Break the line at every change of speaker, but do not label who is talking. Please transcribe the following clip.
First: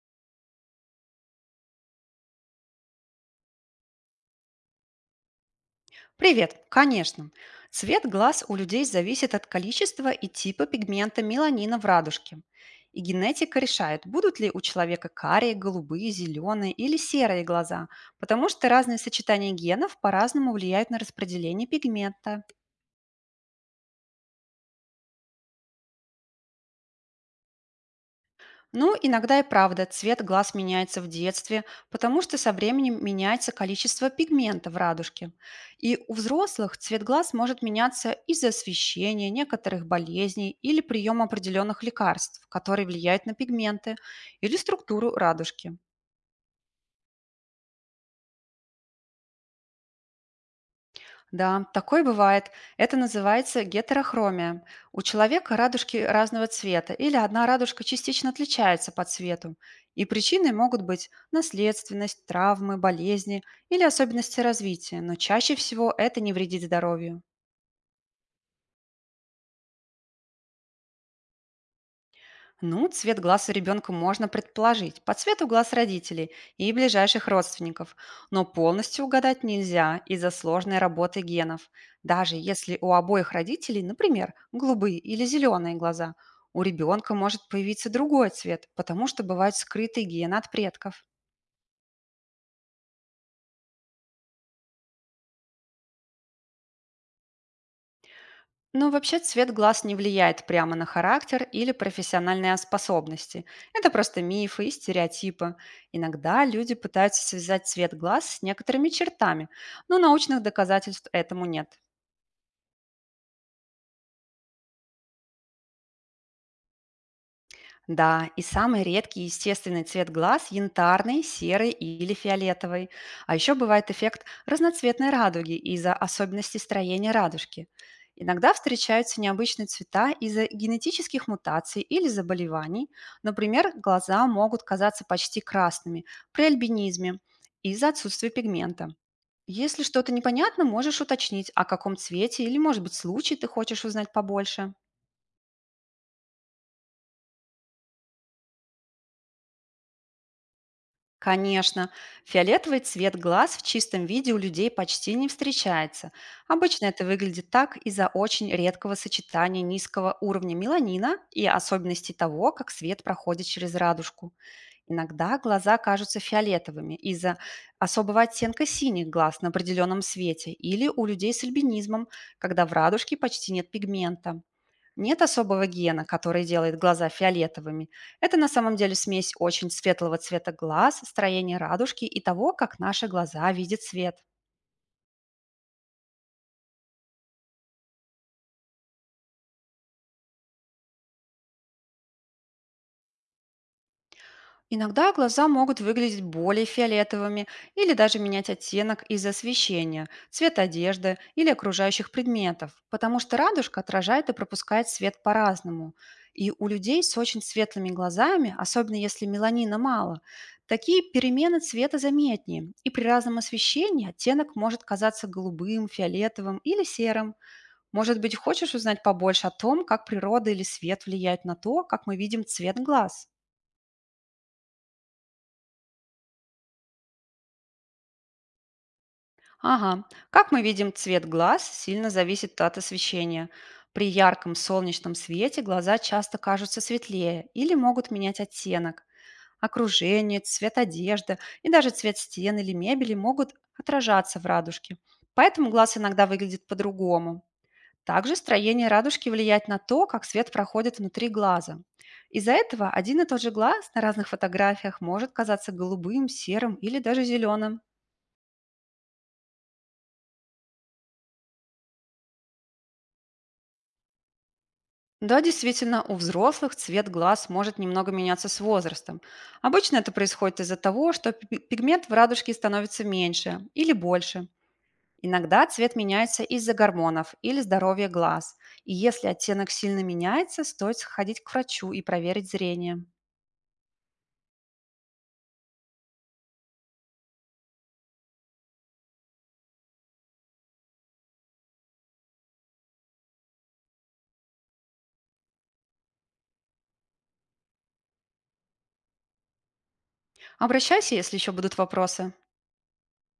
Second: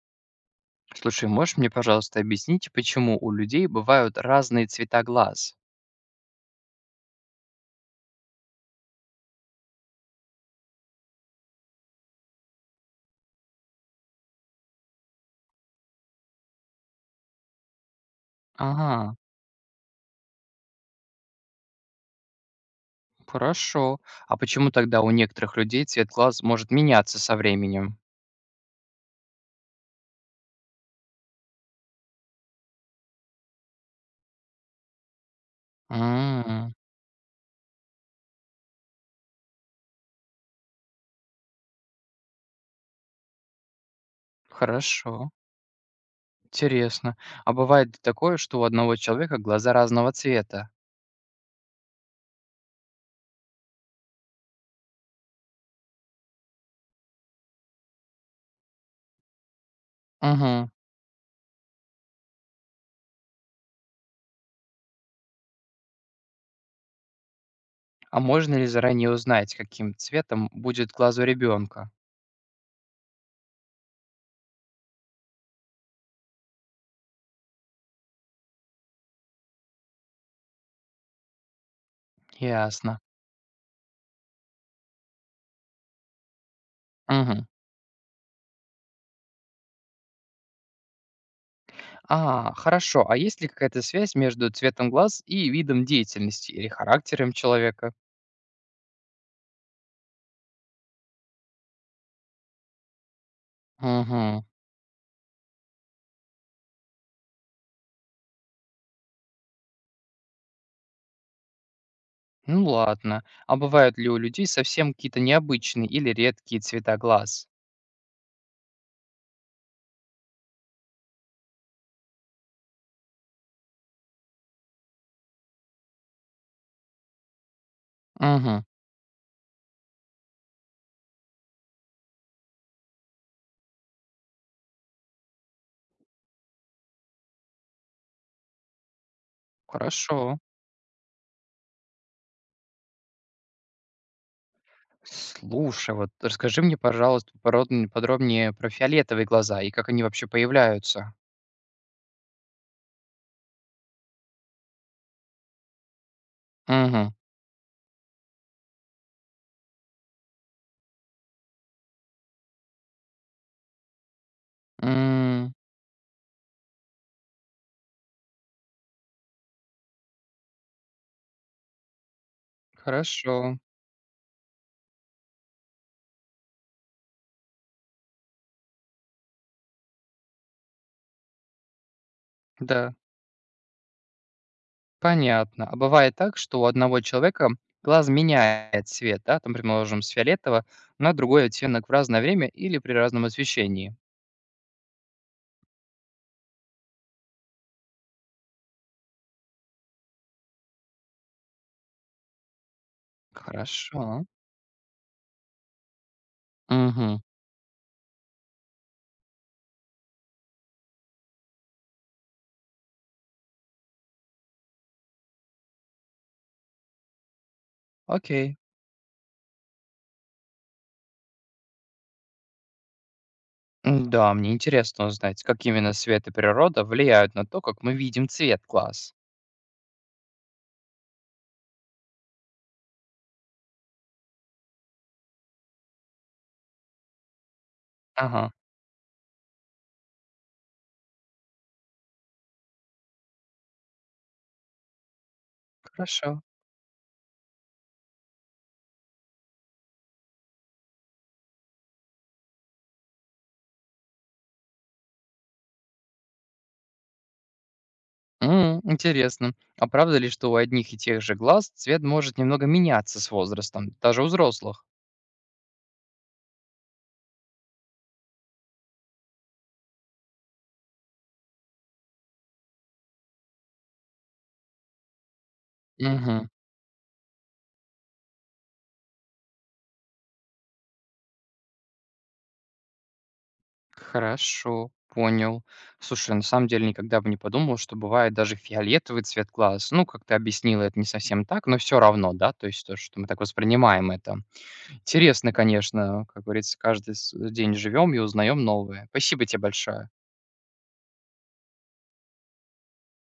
Слушай, можешь мне, пожалуйста, объяснить, почему у людей бывают разные цвета глаз?
Привет, конечно. Цвет глаз у людей зависит от количества и типа пигмента меланина в радужке. И генетика решает, будут ли у человека карие, голубые, зеленые или серые глаза, потому что разные
Ага,
сочетания генов по-разному влияют на распределение пигмента.
хорошо. А почему тогда у некоторых людей цвет глаз может меняться со временем?
Ну, иногда и правда цвет глаз меняется в детстве, потому что со временем меняется количество пигмента в радужке. И у
М,
взрослых цвет глаз может меняться из-за освещения, некоторых болезней или приема определенных лекарств, которые влияют на пигменты или структуру
хорошо,
радужки.
интересно. А бывает такое, что у одного человека глаза разного цвета?
Да, такое бывает. Это называется гетерохромия. У человека радужки разного цвета или одна радужка частично отличается по цвету. И причиной
Угу.
могут быть наследственность, травмы, болезни или особенности развития, но чаще всего это не вредит здоровью.
А можно ли заранее узнать, каким цветом будет глаз у ребенка?
Ну, цвет глаз у ребенка можно предположить по цвету глаз родителей и ближайших родственников, но полностью угадать нельзя из-за сложной работы генов. Даже если у
Ясно.
обоих родителей, например, голубые или зеленые глаза, у ребенка
Мгм.
может появиться другой цвет, потому что бывают скрытые гены от предков.
А, хорошо. А есть ли какая-то связь между цветом глаз и видом деятельности или характером человека?
Ну, вообще цвет глаз не влияет прямо на характер или профессиональные способности. Это просто
Мгм.
мифы и стереотипы. Иногда люди пытаются связать цвет глаз с некоторыми чертами, но научных доказательств этому нет.
Ну ладно. А бывают ли у людей совсем какие-то необычные или редкие цвета глаз?
Да, и самый редкий естественный цвет глаз — янтарный, серый или фиолетовый. А еще бывает эффект разноцветной радуги из-за особенностей строения радужки. Иногда
Мгм.
встречаются необычные цвета из-за генетических мутаций или заболеваний. Например, глаза могут казаться почти красными при альбинизме из-за отсутствия пигмента. Если что-то
Хорошо.
непонятно, можешь уточнить, о каком цвете или, может быть, случае ты хочешь узнать побольше.
Слушай, вот расскажи мне, пожалуйста, подробнее про фиолетовые глаза и как они вообще появляются.
Конечно, фиолетовый цвет глаз в чистом виде у людей почти не встречается. Обычно это
Угу.
выглядит так из-за очень редкого сочетания низкого уровня меланина и особенностей того, как свет проходит через радужку. Иногда
М,
глаза кажутся фиолетовыми из-за особого оттенка синих глаз на определенном свете или у людей с альбинизмом, когда в радужке почти
хорошо.
нет пигмента. Нет особого гена, который делает глаза фиолетовыми. Это на самом деле смесь очень светлого цвета глаз, строения радужки и того, как
Да,
наши глаза видят свет.
понятно. А бывает так, что у одного человека глаз меняет цвет, да, там, предположим, с фиолетового на другой оттенок в разное время или при разном освещении.
Иногда глаза могут выглядеть более фиолетовыми или даже менять оттенок из-за освещения, цвет одежды или окружающих предметов, потому что радужка
Хорошо.
отражает и пропускает свет по-разному. И у людей с
Угу.
очень светлыми глазами, особенно если меланина мало, такие перемены цвета заметнее, и при разном освещении оттенок может казаться голубым, фиолетовым или серым. Может быть,
Окей.
хочешь узнать побольше о том, как природа или свет влияет на то, как мы видим цвет глаз?
М-да, мне интересно узнать, как именно свет и природа влияют на то, как мы видим цвет глаз.
Ага. Как мы видим, цвет глаз сильно зависит от освещения. При ярком солнечном свете глаза часто кажутся светлее или могут менять
Ага,
оттенок. Окружение, цвет одежды и даже цвет стен или мебели могут отражаться в радужке. Поэтому глаз иногда
хорошо.
выглядит по-другому. Также строение радужки влияет на то, как свет проходит внутри глаза. Из-за этого один и тот же глаз на разных фотографиях может казаться голубым, серым или даже зеленым.
М, интересно. А правда ли, что у одних и тех же глаз цвет может немного меняться с возрастом, даже у взрослых?
Да, действительно, у взрослых цвет глаз может немного меняться с возрастом. Обычно это происходит из-за того, что пигмент в радужке становится меньше или больше. Иногда цвет меняется
Мгм.
из-за гормонов или здоровья глаз. И если оттенок сильно меняется, стоит сходить к врачу и проверить зрение.
Хорошо, понял. Слушай, на самом деле никогда бы не подумал, что бывает даже фиолетовый цвет глаз. Ну, как ты объяснила, это не совсем так, но все равно, да, то есть то, что мы так воспринимаем это. Интересно, конечно, как говорится, каждый с день живем и узнаем новое. Спасибо тебе большое.
Обращайся, если еще будут вопросы.